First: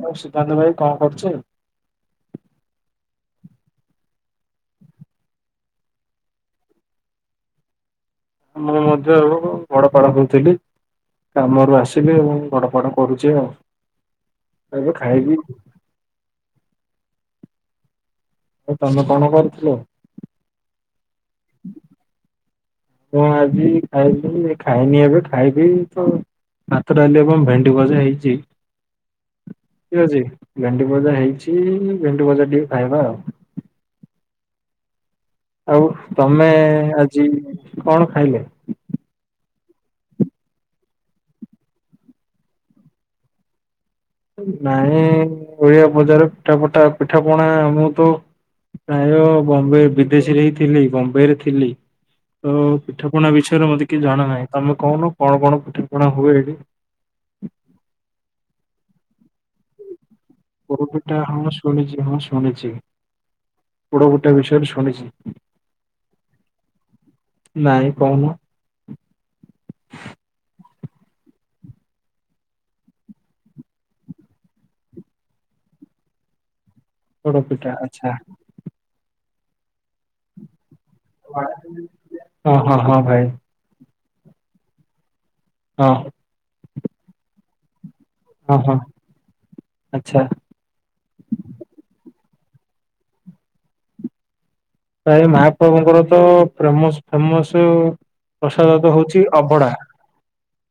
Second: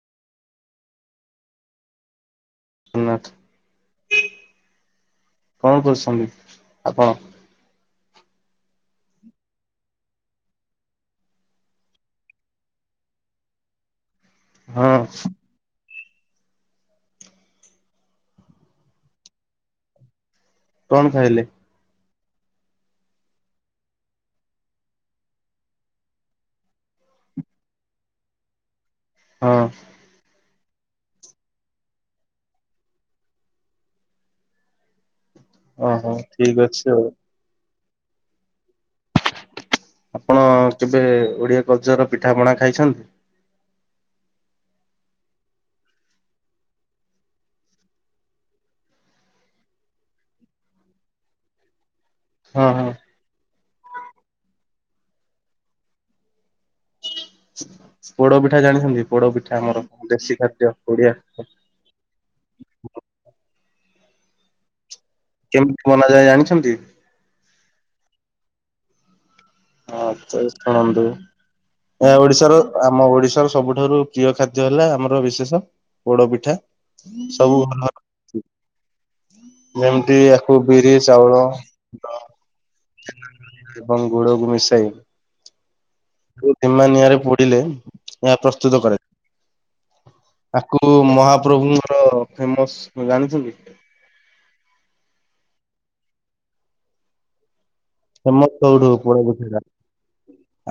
ଆଉ ସୁଦ୍ଧାନ୍ତ ଭାଇ କଁ କରୁଛି? [unintelligible] କଁ କରୁଛନ୍ତି ଆପଣ? ମୁଁ ମଧ୍ୟ ଏବଂ ଗଡ଼ପଡ଼ ହଉଥିଲି। କାମରୁ ଆସିଲି ଏବଂ ଗଡ଼ପଡ଼ କରୁଚି ଆଉ ହଁ ଏବେ ଖାଇବି। ତମେ କଣ କରୁଥିଲ? କଣ ଖାଇଲେ? ହଁ ଆଜି ଖାଇଲି ଖାଇନି ଏବେ ଖାଇବି ତ ଭାତ ଡାଲି ଏବଂ ଭେଣ୍ଡି ଭଜା ହେଇଛି ହଁ ଠିକ୍ ଅଛି। ଭେଣ୍ଡି ଭଜା ହେଇଛି ଭେଣ୍ଡି ଭଜା ଟିକେ ଖାଇବା ଆଉ। ଆଉ ଓହୋ ତମେ ଠିକ ଅଛି ଆଉ। ଆଜି କଣ ଖାଇଲେ? ଆପଣ କେବେ ଓଡ଼ିଆ କଲ୍ ଚର୍ ର ପିଠା ପଣା ଖାଇଛନ୍ତି? ନାଇଁ ଓଡ଼ିଆ ବଜାର୍ ର ପିଠା ପଠା ପିଠା ପଣା ମୁଁ ତ ପ୍ରାୟ ବମ୍ବେ ବିଦେଶୀରେ ହିଁ ଥିଲି, ବମ୍ବେରେ ଥିଲି। ତ ହଁ ହଁ। ପିଠା ପଣା ବିଷୟରେ ମତେ କିଛି ଜଣା ନାହିଁ। ତମେ କହୁନ କଣ କଣ ପିଠା ପଣା ହୁଏ ହେଇଟି। ପୋଡ଼ପିଠା ଜାଣିଛନ୍ତି? ପୋଡ଼ପିଠା ଆମର ଦେଶୀ ଖାଦ୍ୟ ଓଡିଆ ପୋଡ଼ପିଟା ହଁ ଶୁଣିଛି, ହଁ ଶୁଣିଛି ପୋଡ଼ [unintelligible] ଗୋଟେ ବିଷୟରେ ଶୁଣିଛି। କେମିତି ବନାଯାଏ ଜାଣିଛନ୍ତି? ନାଇଁ କହୁନ? ହଁ, ଚ ଶୁଣନ୍ତୁ। ଏହା ଓଡ଼ିଶାର, ଆମ ଓଡିଶାର ସବୁଠାରୁ ପ୍ରିୟ ଖାଦ୍ୟ ହେଲା, ଆମର ବିଶେଷ ପୋଡ଼ପିଠା ସବୁ ପୋଡପିଠା ଆଚ୍ଛା [unintelligible] କୁହନ୍ତି ଆକୁ ଅ ହଁ, ହଁ, ହଁ ଭାଇ। ଏବଂ ଗୁଡ଼ କୁ ମିଶାଇ ହଁ କୁ ଧିମା ନିଆଁରେ ପୋଡ଼ିଲେ ଏହା ହଁ ହଁ ପ୍ରସ୍ତୁତ କରେ। ଆଚ୍ଛା ତାକୁ ମହାପ୍ରଭୁଙ୍କର ଫେମସ୍ [unintelligible] ଜାଣିଛନ୍ତି? ପ୍ରାୟ ମାହାପ୍ରଭୁଙ୍କର ତ ପ୍ରେମସ୍ ଫେମସ୍ ଉଁ ଫେମସ ପ୍ରସାଦ ସବୁଠୁ ତ ପୋଡ ହୋଉଛି, ପିଠାଟା ଅଭଢ଼ା।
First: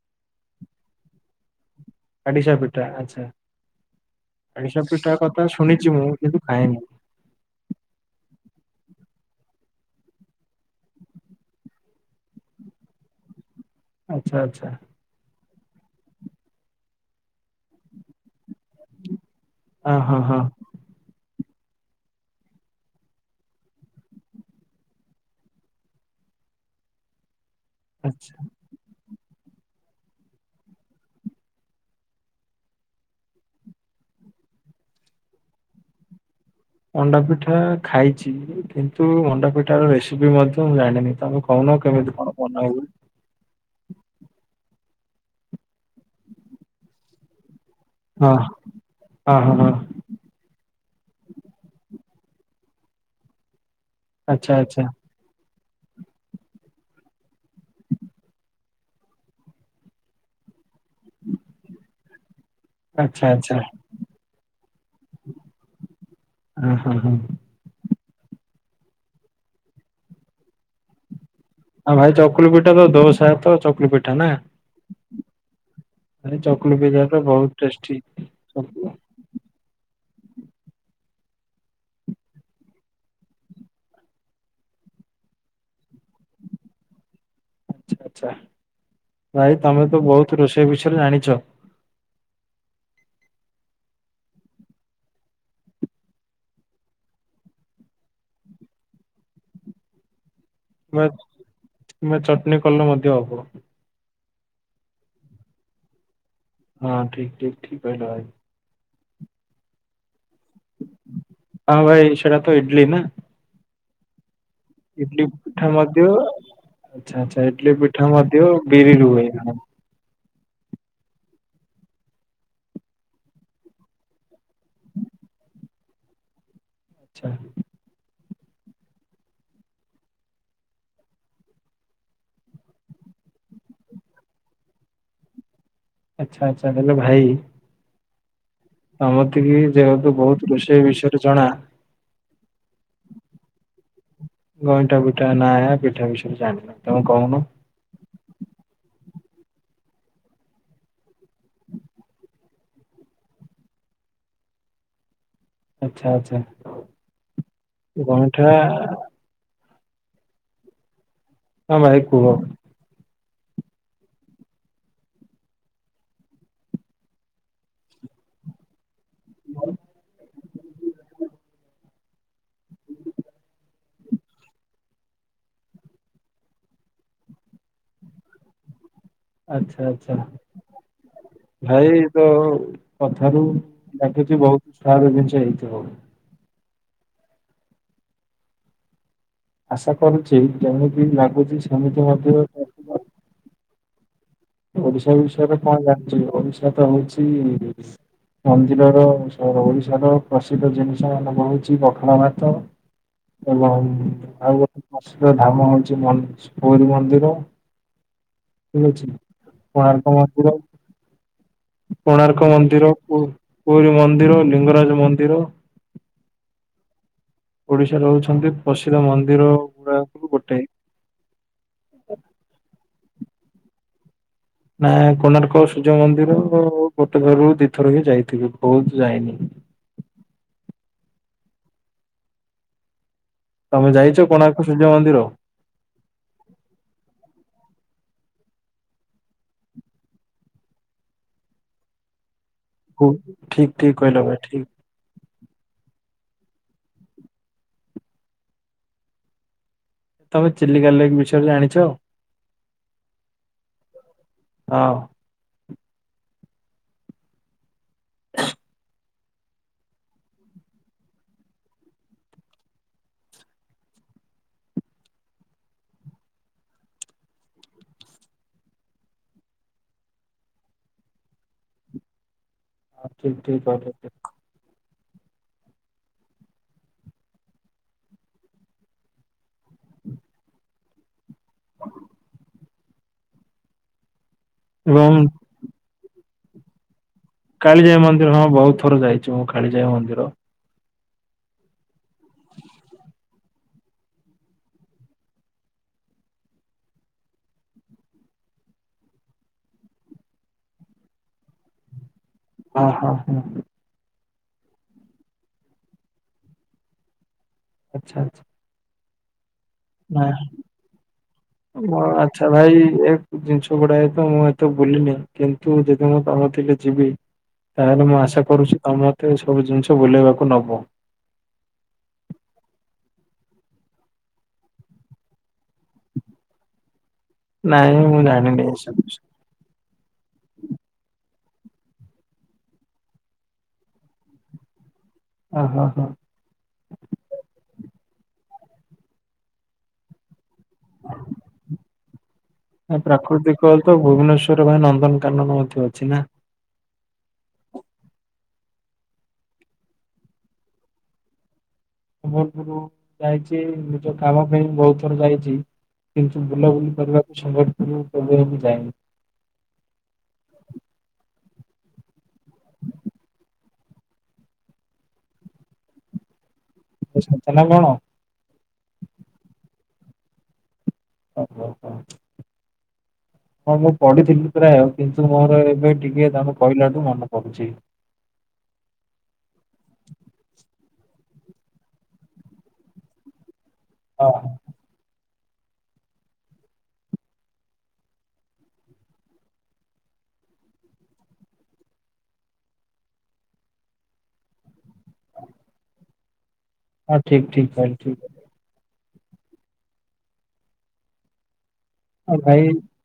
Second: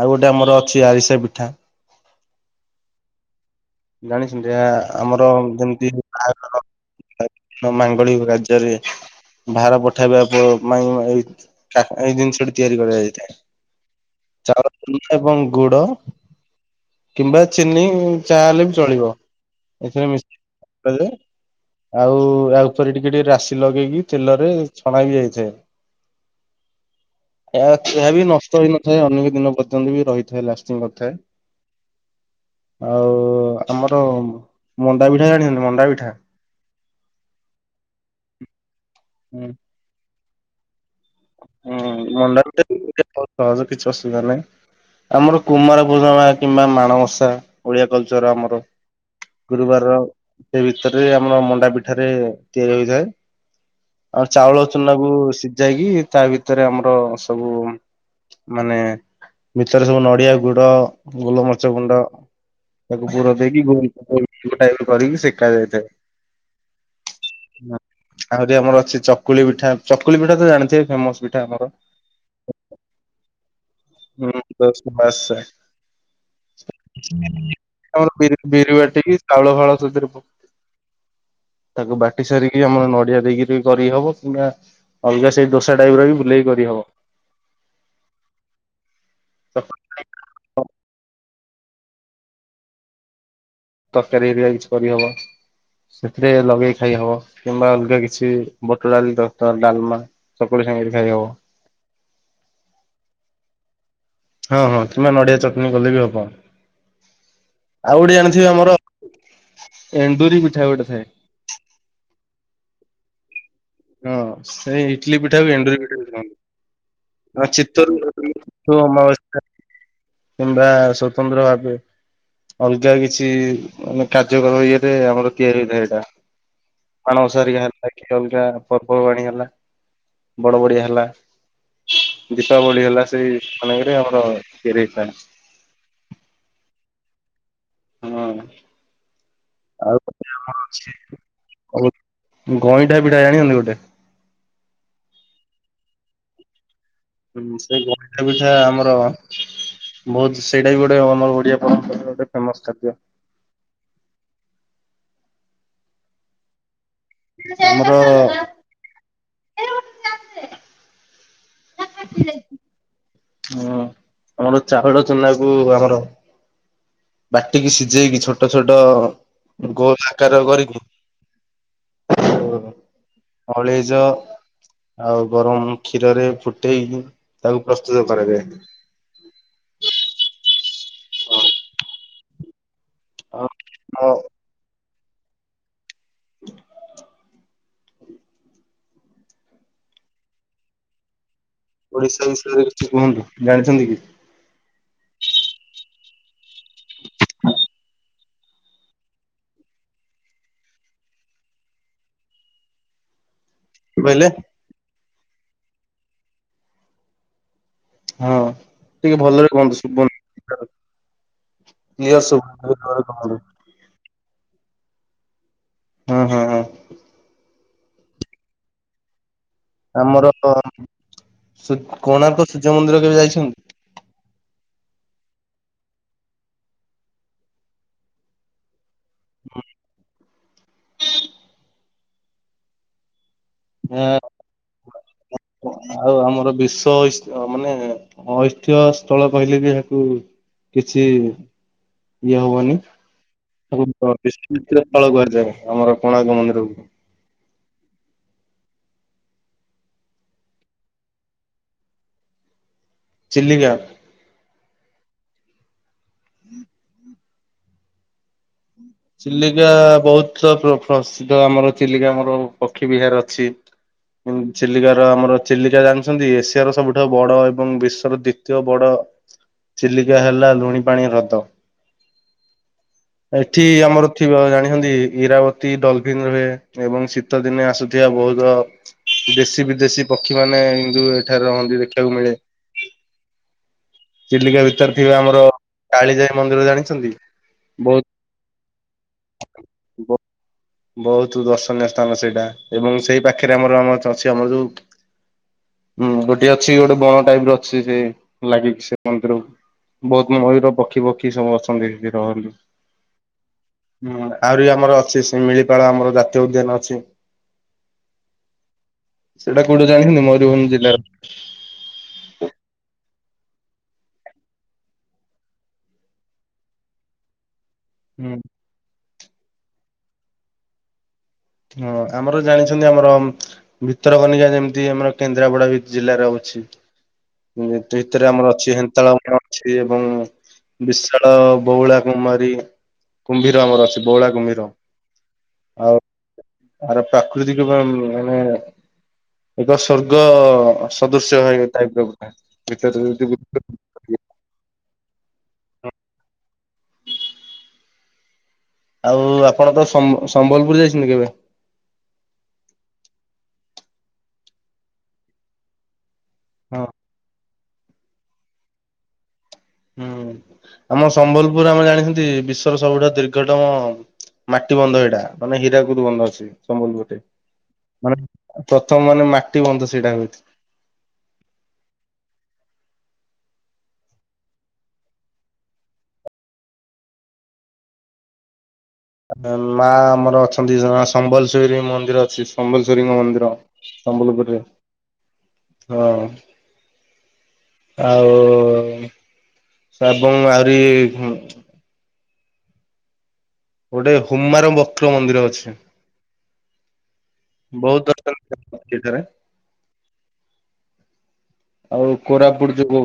ଆଉ ଗୋଟେ ଆମର ଅଛି, ଆରିସା ପିଠା। ଆଡ଼ିସା ପିଠା, ଆଚ୍ଛା। ଜାଣିଛନ୍ତି? ଆ ଆଡିଶା ପିଠା ଆମର କଥା ଶୁଣିଛି ଯେମିତି ମୁଁ କିନ୍ତୁ ବାହାଘର ଖାଇନି [unintelligible] ମାଙ୍ଗଳିକ ରାଜ୍ୟରେ ଭାର ପଠାଇବା ପ ମାଇଁ ଏଇଥ୍ ଆ ଏଇ ଜିନିଷଟି ତିଆରି କରାଯାଇଥାଏ। ଆଚ୍ଛା ଆଚ୍ଛା ଚାଉଳ କିଲେ ଏବଂ ଗୁଡ଼ କିମ୍ବା ଚିନି ଯାହାହେଲେ ବି ଚଳିବ ହଁ ଏଥିରେ ହଁ ମିକ୍ସ ହଁ କଲେ। ଆଉ ଇଆ ଉପରେ ଟିକେ ଟିକେ ରାଶି ଲଗେଇକି ତେଲରେ ଛଣା ବି ଯାଇଥାଏ। ଏହା [unintelligible] ବି ଆଚ୍ଛା ନଷ୍ଟ ହେଇନଥାଏ ଅନେ ଦିନ ପର୍ଯ୍ୟନ୍ତ ବି ରହିଥାଏ, ଲାଷ୍ଟିଂ କରିଥାଏ। ଆଉ ଆମର ମଣ୍ଡା ପିଠା ଜାଣିଛନ୍ତି? ମଣ୍ଡା ପିଠା। ମଣ୍ଡାପିଠା ଖାଇଛି କିନ୍ତୁ, ହୁଁ ମଣ୍ଡାପିଠା ର ରେସିପି ମଧ୍ୟ ମୁଁ ଜାଣିନି। ତମେ କହୁନ, ହୁଁ କେମିତି କଣ ମଣ୍ଡା ପିଠା ବନା ବି ହୁଏ। ବହୁତ ସହଜ କିଛି ଅସୁବିଧା ନାହିଁ, ଆମର କୁମାର ପୂର୍ଣ୍ଣିମା କିମ୍ବା ମାଣବସା ଓଡ଼ିଆ କଲ୍ ଚର୍ ହଁ ଆମର ହଁ ହଁ ହଁ ଗୁରୁବାରର ଦେବି ତରେ ଆମର ମଣ୍ଡା ପିଠାରେ ତିଆରି ହୋଇଥାଏ। ଆଉ ଆଚ୍ଛା ଚାଉଳ ଆଚ୍ଛା ଚୁନା କୁ ସି ଯାଇକି ତା ଭିତରେ, ଆମର ସବୁ ମାନେ ଭିତରେ ସବୁ ନଡିଆ, ଗୁଡ, ଗୋଲମରିଚ ଗୁଣ୍ଡ ତାକୁ ଆଚ୍ଛା ପୂୁର ଆଚ୍ଛା ଦେଇକି ଗୋ ଗୋଲ କରିକି ସେକା ଯାଇଥାଏ। ହଁ ହଁ, ହଁ। ଆହୁରି ଆମର ଅଛି ଚକୁଳି ପିଠା। ଚକୁଳି ପିଠା ତ ଜାଣିଥିବେ ଫେମସ ପିଠା। ଆମର। ଆଉ ଭାଇ ଚକୁଲି ପିଠା ତ ଦୋସା ତ ଚକୁଲି ପିଠା ନା। ବାସ। ଭାଇ ଚକୁଲି ପିଠା ତ ବହୁତ ଟେଷ୍ଟି। ଆମର ବିରିି ବିରି ଆଚ୍ଛା ବାଟିକି ଚାଉଳ ଫାଉଳ ସେଇଥିରେ ପ ତାକୁ ବାଟି ସାରିକି ଆମର ନଡିଆ ଦେଇକିରି କରିହବ କିମ୍ବା ଅଲଗା ସେଇ ଦୋସା ଟାଇପ ର ବି ବୁଲେଇକି କରିହବ। ହବ। ଆଚ୍ଛା, ଆଚ୍ଛା ଭାଇ ଚକ ତମେ ତ ବହୁତ ରୋଷେଇ ବିଷୟରେ ଜାଣିଛ। ତରକାରୀ ହେରିକା କିଛି କରି ହବ। ସେଥିରେ ଲଗେଇ ଖାଇ ହବ କିମ୍ବା ଅଲଗା କିଛି ବୁଟ ଡାଲି ତରକାର, ଡାଲମା ଚକୁଳି ସାଙ୍ଗରେ ଖାଇ ହବ କିମ୍ୱା, କିମ୍ବା ଚଟଣି କଲେ ମଧ୍ୟ ହବ। ହଁ, ହଁ କିମ୍ବା ନଡିଆ ଚଟଣି କଲେ ବି ହବ। ହଁ ଠିକ, ଠିକ, ଠିକ କହିଲ ଭାଇ। ଏଣ୍ଡୁରିପିଠା ଗୋଟେ ଥାଏ। ଇଟିଲିନା, ହଁ ସେଇ ଇଟିଲିି ପିଠାକୁ ଏଣ୍ଡୁରିପିଠା ମଧ୍ୟ କହନ୍ତି। ଆଚ୍ଛା ଆଚ୍ଛା ହଁ ଇଡଲି ପିଠା ଚିତଉଲାଗି ମଧ୍ୟ ବିରିରୁ ହୁଏ ଅମାବାସ୍ୟା କିମ୍ବା ସ୍ବତନ୍ତ୍ର ଭାବେ। ଅଲଗା କିଛି ମାନେ କାର୍ଯ୍ୟକମ ଇଏରେ ଆମର ତିଆରି ହେଇଥାଏ ଏଟା ଆଚ୍ଛା। ମାଣବସା ହେଲାକି। ଅଲଗା ପର୍ବବାଣି ହେଲା ବଡ ବଡିଆ ହେଲା ଦୀପାବଳି ହେଲା ସେଇ ମାନଙ୍କରେ ଆମର ତିଆରି ହେଇଥାନ୍ତା। ଆଚ୍ଛା ଆଚ୍ଛା ଦେଲ ଭାଇ ହଁ। ତମର ଟିକିଏ ଯେହେତୁ ଆଉ ବହୁତ ରୋଷେଇ ବିଷୟରେ ଜଣା ଗଇଁଠାପିଠା ଜାଣିଛନ୍ତି ଗୋଟେ ଗଇଁଠାପିଠା ନାଁ ପିଠା ବିଷୟରେ ଜାଣିନି ହୁଁ ସେ ଗଇଠାପିଠା ଆମର ବହୁତ ସେଇଟାବି ଗୋଟେ ଆମର ଓଡିଆ ପରମ୍ପରା ଗୋଟେ ଫେମସଖାଦ୍ୟ। ଆଚ୍ଛା ଆଚ୍ଛା ଆମର ଗଇଁଠା ହଁ ଭାଇ କୁହ। ହୁଁ ଆମର ଚାଉଳ ଚୁନାକୁ ଆମର ବାଟିକି ସିଝେଇକି ଛୋଟ ଛୋଟ ଗୋଲ ଆକାର କରିକି ଓ ହୋ ଅଳେଇଚ ଆଉ ଗରମ କ୍ଷୀରରେ ଫୁଟେଇ ତାକୁ ପ୍ରସ୍ତୁତ କରାଯାଏ। ଆଚ୍ଛା ଆଚ୍ଛା ଭାଇ ତ କଥାରୁ ଆଉ ଆମ ଲାଗୁଛି ବହୁତ ଷ୍ଟ୍ରଙ୍ଗ ଜିନିଷ ହେଇଥିବ ବୋଧେ ଆଶା କରୁଛି କେମିତି ଲାଗୁଛି ସେମିତି ଓଡିଶା ମଧ୍ୟ ବିଷୟରେ କିଛି କୁହନ୍ତୁ ଜାଣିଛନ୍ତିକି? ଓଡିଶା ବିଷୟରେ କଣ ଯାଉଛକି ଓଡିଶାତ ହଉଛି ଜିଲ୍ଲାର ସାରା ଓଡିଶାର ପ୍ରସିଦ୍ଧ ଜିନିଷ ମାନଙ୍କ ହଉଛି ପଖାଳ ଭାତ। ଏବଂ କହିଲେ ଆଉଗୋଟେ ପ୍ରସିଦ୍ଧ ଧାମ ହଉଛି ମ ପୁରୀ ମନ୍ଦିର। ହଁ ଠିକ ଅଛି। ଟିକେ ଭଲରେ କୁହନ୍ତୁ କୋଣାର୍କ ଶୁଭୁନି। ମନ୍ଦିର। କ୍ଲିୟର କୋଣାର୍କ ଶୁଭୁନି ଟିକେ ମନ୍ଦିର ଜୋରେ ପୁ କୁହନ୍ତୁ। ପୁରରୀ ମନ୍ଦିର ଲିଙ୍ଗରାଜ ମନ୍ଦିର। ହୁଁ -ହୁଁ -ହଁ। ଓଡିଶା ରହୁଛନ୍ତି ପ୍ରସିଦ୍ଧ ମନ୍ଦିର। ଗୁଡାକରୁ ଆମର ଗୋଟେ। ସୂ କୋଣାର୍କ ସୂର୍ଯ୍ୟମନ୍ଦିର କେବେ ଯାଇଛନ୍ତି? ନା କୋଣାର୍କ ସୂର୍ଯ୍ୟମନ୍ଦିର ଗୋଟେ ଥରରୁ ଦିଥର ହିଁ ଯାଇଥିବ ବହୁତ ଯାଇନି ତମେ ଯାଇଛ କୋଣାର୍କ ସୂର୍ଯ୍ୟ ମନ୍ଦିର? ଆଁ ଆଉ ଆମର ବେଶ ମାନେ ଐତିହ୍ୟ ସ୍ଥଳ କହିଲେବି ଯେହେତୁ କିଛି ଇଏ ହବନି ହୁ- ଠିକ ଠିକ ତାକୁ କହିଲ ଭାଇ ଠିକ ବିଚିତ୍ର ତଳ କୁହାଯାଏ। ଆମର କୋଣାର୍କ ମନ୍ଦିରକୁ ତମେ ଚିଲିକା ଲେକ୍ ବିଷୟରେ ଜାଣିଛ? ଚିଲିକା। ହଁ। ଚିଲିକା ବହୁତ ପ୍ର- ପ୍ର ପ୍ରସିଦ୍ଧ ଆମର ଚିଲିକା ଆମର ପକ୍ଷୀ ବିହାର ଅଛି। ଚିଲିକାର ଆମର ଚିଲିକା ଜାଣିଛନ୍ତି ଏସିଆର ସବୁଠୁ ବଡ ଏବଂ ବିଶ୍ୱର ଦ୍ଵିତୀୟ ବଡ ଦ ଚିଲିକା ହେଲା ଲୁଣି ପାଣି ହ୍ରଦ। ହଁ ଠିକ୍ ଠିକ୍। ଏଠି ଆମର ଥିବା ଜାଣିଛନ୍ତି? ଇରାବତୀ ଡଲଫିିନ ରୁହେ ଏବଂ ଶୀତ ଦିନେ ଆସୁଥିବା ବହୁତ ଦେଶୀ ବି- ଦେଶୀ ପକ୍ଷୀ ମାନେ ହିନ୍ଦୁ ଏଠାରେ ରହନ୍ତି ଦେଖିବାକୁ ମିଳେ। ଚିଲିକା ଭିତରେ ଏବଂ ଥିବା ଆମର କାଳିଜାଇ ମନ୍ଦିର ଜାଣିଛନ୍ତି? କାଳିଜାଇ ବହୁତ ମନ୍ଦିର ହଁ ବହୁତ ଥର ଯାଇଛି ମୁଁ କାଳିଜାଇ ମନ୍ଦିର। ବହୁତ ଦର୍ଶନୀୟ ସ୍ଥାନ ସେଇଟା ଏବଂ ସେଇ ପାଖରେ ଆମର ଆମ ଅଛି ଆମର ଯୋଉ ହୁଁ ଗୋଟେ ଅଛି ଗୋଟେ ବଣ ଟାଇପ ର ଅଛି ସେ ଲାଗିକି ସେ ମନ୍ଦିରକୁ। ବହୁତ ମୟୂର ପକ୍ଷୀ ପକ୍ଷୀ ସବୁ ଅଛନ୍ତି। ରହନ୍ତି। ହ ହଁ ହଁ। ହୁଁ ଆହୁରି ଆମର ଅଛି ସେ ଶିମିଳିପାଳ ଆମର ଜାତୀୟ ଉଦ୍ୟାନ ଅଛି। ଆଚ୍ଛା। ସେଇଟା କୋଉଠି ଜାଣିଛନ୍ତି ମୟୂରଭଞ୍ଜ ଜିଲ୍ଲାର ମା ଆଛା ଭାଇ ଜିନିଷ ଗୁଡାଏ ତ ମୁଁ ଏତେ ବୁଲିନି କିନ୍ତୁ ଯଦି ମୁଁ ତାମ ଥିଲେ ଯିବି। ତାହେଲେ ମୁଁ ହୁଁ ଆଶା କରୁଛି ତମ ମତେ ସବୁ ଜିନିଷ ବୁଲେଇବାକୁ ନବ? ହଁ ଆମର ଜାଣିଛନ୍ତି ଆମର ଭିତରକନିକା ଯେମିତି ଆମର କେନ୍ଦ୍ରାପଡା ଜିଲ୍ଲାରେ ଅ ଛି ନାଇଁ ମୁଁ ଭିତରେ ଆମର ଜାଣିନି ଅଛି ଏସବୁ ହେନ୍ତାଳ ବିଷୟ ଅଛି ଏବଂ ବିଶାଳ ବଉଳା କୁମ୍ମାରୀ କୁମ୍ଭୀର ଆମର ଅଛି ବଉଳା କୁମ୍ଭୀର। ହ ହ ଆଉ ହଁ। ଆର ପ୍ରାକୃତିକ ମାନେ ଏକ ସ୍ଵର୍ଗ ସଦୃଶ୍ୟ ହ ଟାଇପ ଗଟେ ନା ଭିତରେ କାନନ ମଧ୍ୟ ଅଛି ନା? ଆଉ ଆପଣ ତ ସମ୍ଭ ସମ୍ବଲପୁର ଯାଇଛନ୍ତି କେବେ? ସମ୍ବଲପୁର ଯାଇଛି ନିଜ କାମ ପାଇଁ ବହୁତ ଥର ଯାଇଛି। କିନ୍ତୁ ହଁ ବୁଲାବୁଲି କରିବାକୁ ସମ୍ବଲପୁର କେବେ ଏମିତି ଯାଇନି। ହୁଁ ଆମ ସମ୍ବଲପୁର ଆମେ ଜାଣିଛନ୍ତି ବିଶ୍ଵର ସବୁଠା ଦୀର୍ଘତମ ମାଟି ବନ୍ଧ ଏଇଟା ମାନେ ହୀରା କୁନ୍ଧୁ ବନ୍ଧ ଅଛି। ସମ୍ବଲପୁରରେ ଗୋଟେ ସତ ନା ମାନେ ପ୍ରଥମ ମାନେ ମାଟି ବନ୍ଧ ସେଇଟା ହ- ଓ ହୋ ହୋ। ହଁ ମୁଁ ପଢିଥିଲି ପ୍ରାୟ କିନ୍ତୁ ମୋର ଏବେ ଟିକେ ତମେ କହିଲାଠୁ ମନେ ପଡୁଛି। ଆ ମା ଆମର ଅଛନ୍ତି ସମ୍ବଲେଶ୍ଵରୀ ମନ୍ଦିର ଅଛି ସମ୍ବଲେଶ୍ଵରୀଙ୍କ ମନ୍ଦିର। ହଁ। ସମ୍ବଲପୁରରେ ହଁ। ଆଉ ଶବନା ଏବଂ ଆହୁରି ଗୋଟେ ହୁମାର ବକ୍ର ମନ୍ଦିର ଅଛି। ହଁ! ଠିକ୍ ଠିକ୍--କ ବହୁତ ଠି [inaudible] ଆଉ କୋରାପୁଟ୍ ଯୋଗୁ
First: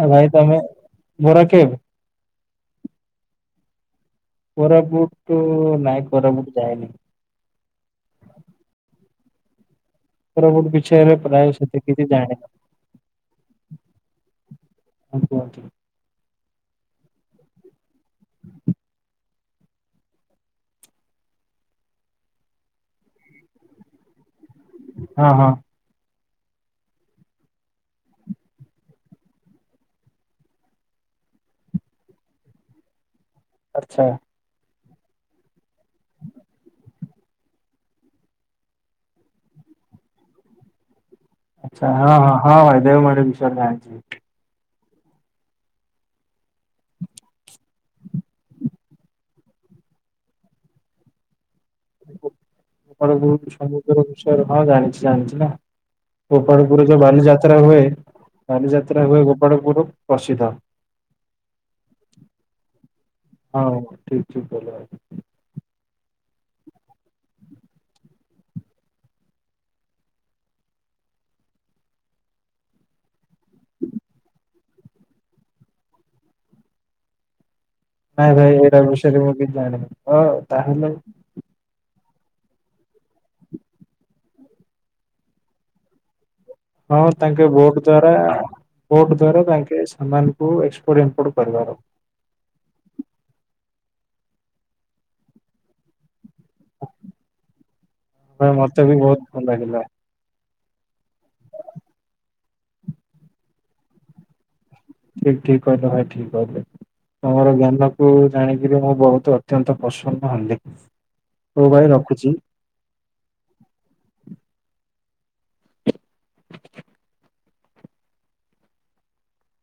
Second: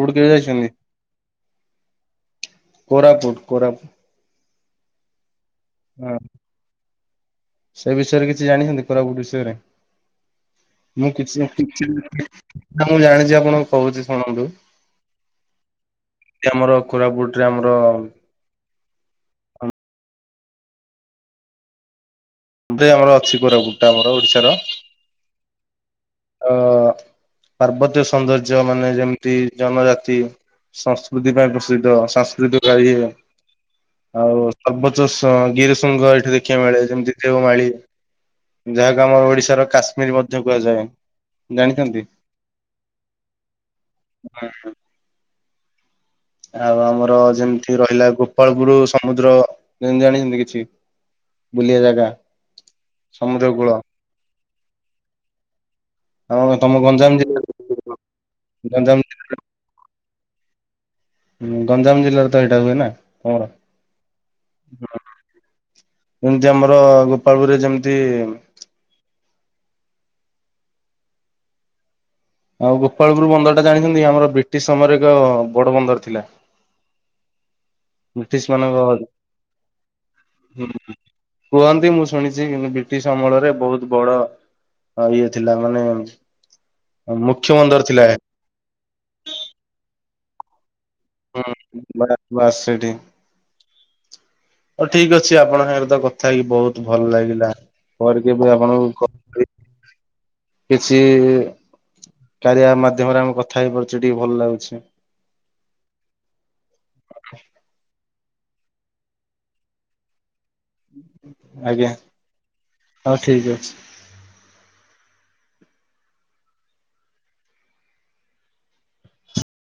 ଆଉ ଭାଇ କେବେ ତମେ ଯାଇଛନ୍ତି? ବରା କେବେ? କୋରାପୁଟ୍, କୋରା କୋରାପୁଟୁ ନାଇଁ କୋରାପୁଟୁ ଯାଏନି। ସେ ବିଷୟରେ କିଛି ଜାଣିଛନ୍ତି? କୋରାପୁଟ୍ ବିଷୟରେ କୋରାପୁଟ ବିଷୟରେ ମୁଁ! ପ୍ରାୟ ସେତେ କିଛି ଜାଣିନି ଜାଣିଚି ଆପଣଙ୍କୁ କହୁଛି ଶୁଣନ୍ତୁ। ହଁ! କୁହନ୍ତୁ। ଆମର କୋରାପୁଟ୍ ରେ ଆମର ଆମର ଅଛି, କୋରାପୁଟ୍ ଟା ଆମର ଓଡିଶାର ହଁ ହଁ! ଅଅ ପାର୍ବତ୍ୟ ସୌନ୍ଦର୍ଯ୍ୟ ମାନେ ଯେମ୍ତି ଜନଜାତି। ସଂସ୍କୃତି ପାଇଁ ପ୍ରସିଦ୍ଧ। ସାଂସ୍କୃତିକ ଆଚ୍ଛା! ପର୍ବତ ସ ଗିରିଶୃଙ୍ଗ ଏଠି ଦେଖିବା କୁ ମିଳେ। ଯେମ୍ତି ଦେଓମାଳୀ, ଯାହାକୁ ଆମ ଓଡ଼ିଶାର କାଶ୍ମୀର ମଧ୍ୟ କୁହାଯାଏ। ଆଚ୍ଛା। ଜାଣିଛନ୍ତି ହଁ ହଁ ହଁ! ଭାଇ ଦେଓମାଳୀ ବିଷୟରେ ଜାଣିଚି। ଆଉ ଆମର ଯେମ୍ତି ରହିଲା ଗୋପାଳପୁରୁ ସମୁଦ୍ର। ଯେ--ଜାଣିଛନ୍ତି କିଛି? ହ [inaudible] କୂଳ ଆମ ତମ ଗୋପାଳପୁର୍ ରେ ତ ଗଞ୍ଜାମ ଜିଲ୍ଲା ବାଲିଯାତ୍ରା ହୁଏ। ଗଞ୍ଜାମ ବାଲିଯାତ୍ରା ହୁଏ, ଗୋପାଳପୁରୁ ପ୍ରସିଦ୍ଧ। ହୁଁ! ଗଞ୍ଜାମ ଜିଲ୍ଲାରେ ତ ଏଇଟା ହୁଏ ନା? ତମର ହଁ! ଠିକ୍ ଠିକ୍ କହିଲ ଭାଇ। ଯେମ୍ତି ଆମର, ଗୋପାଳପୁର୍ ରେ ଯେମ୍ତି ଆଉ ଗୋପାଳପୁରୁ ବନ୍ଦର ଟା ଜାଣିଛନ୍ତି? ଆମର ବ୍ରିଟିଶ୍ ସମୟରେ ଏକ ବଡ଼ ବନ୍ଦର୍ ଥିଲା। [inaudible] ନାଇଁ ବ୍ରିଟିଶ୍ ଭାଇ ଏଇଟା ବିଷୟରେ ମୁଁ କିଛି ଜାଣିନି ତ ତାହେଲେ ମାନଙ୍କ----କୁଅନ୍ତି ମୁଁ ଶୁଣିଚି ବ୍ରିଟିଶ୍ ଅମଳରେ ବହୁତ୍ ବଡ ଇଏ ଥିଲା। ମାନେ ହଁ! ତାଙ୍କେ ମୁଖ୍ୟ ଭୋଟ୍ ବନ୍ଦର ଥିଲା। ଦ୍ଵାରା ପୋଟ୍ ଦ୍ଵାରା ତାଙ୍କେ ସାମ୍ମା ହୁଁ [inaudible] ବାସ୍ ବାସ୍ ସେଇଠି ହଉ ଠିକ୍ ଅଛି, ଆପଣ ହେଆଡେ ତ କଥା ହେଇକି ବହୁତ୍ ଭଲ୍ ଲାଗିଲା। ପରେ କେବେ ଭାଇ ମତେ ବି ଆପଣଙ୍କୁ ବହୁତ ଭଲ ଲାଗିଲା କିଛି କାରିଆ ମାଧ୍ୟମରେ ଆମେ କଥା ହେଇପାରୁଚେ, ଟିକେ ଭଲ୍ ଲାଗୁଛି। ଠିକ୍ ଠିକ୍ କହିଲ ଭାଇ ଠିକ୍ କହିଲେ। ତମର ଜ୍ଞାନ କୁ ଜାଣିକିରି, ମୁଁ ବହୁତୁ ଅତ୍ୟନ୍ତ ପ୍ରସନ୍ନ ହେଲି। ହଉ ଆଜ୍ଞା, ଭାଇ ରଖୁଛି। ହଉ ଠିକି ଅଛି।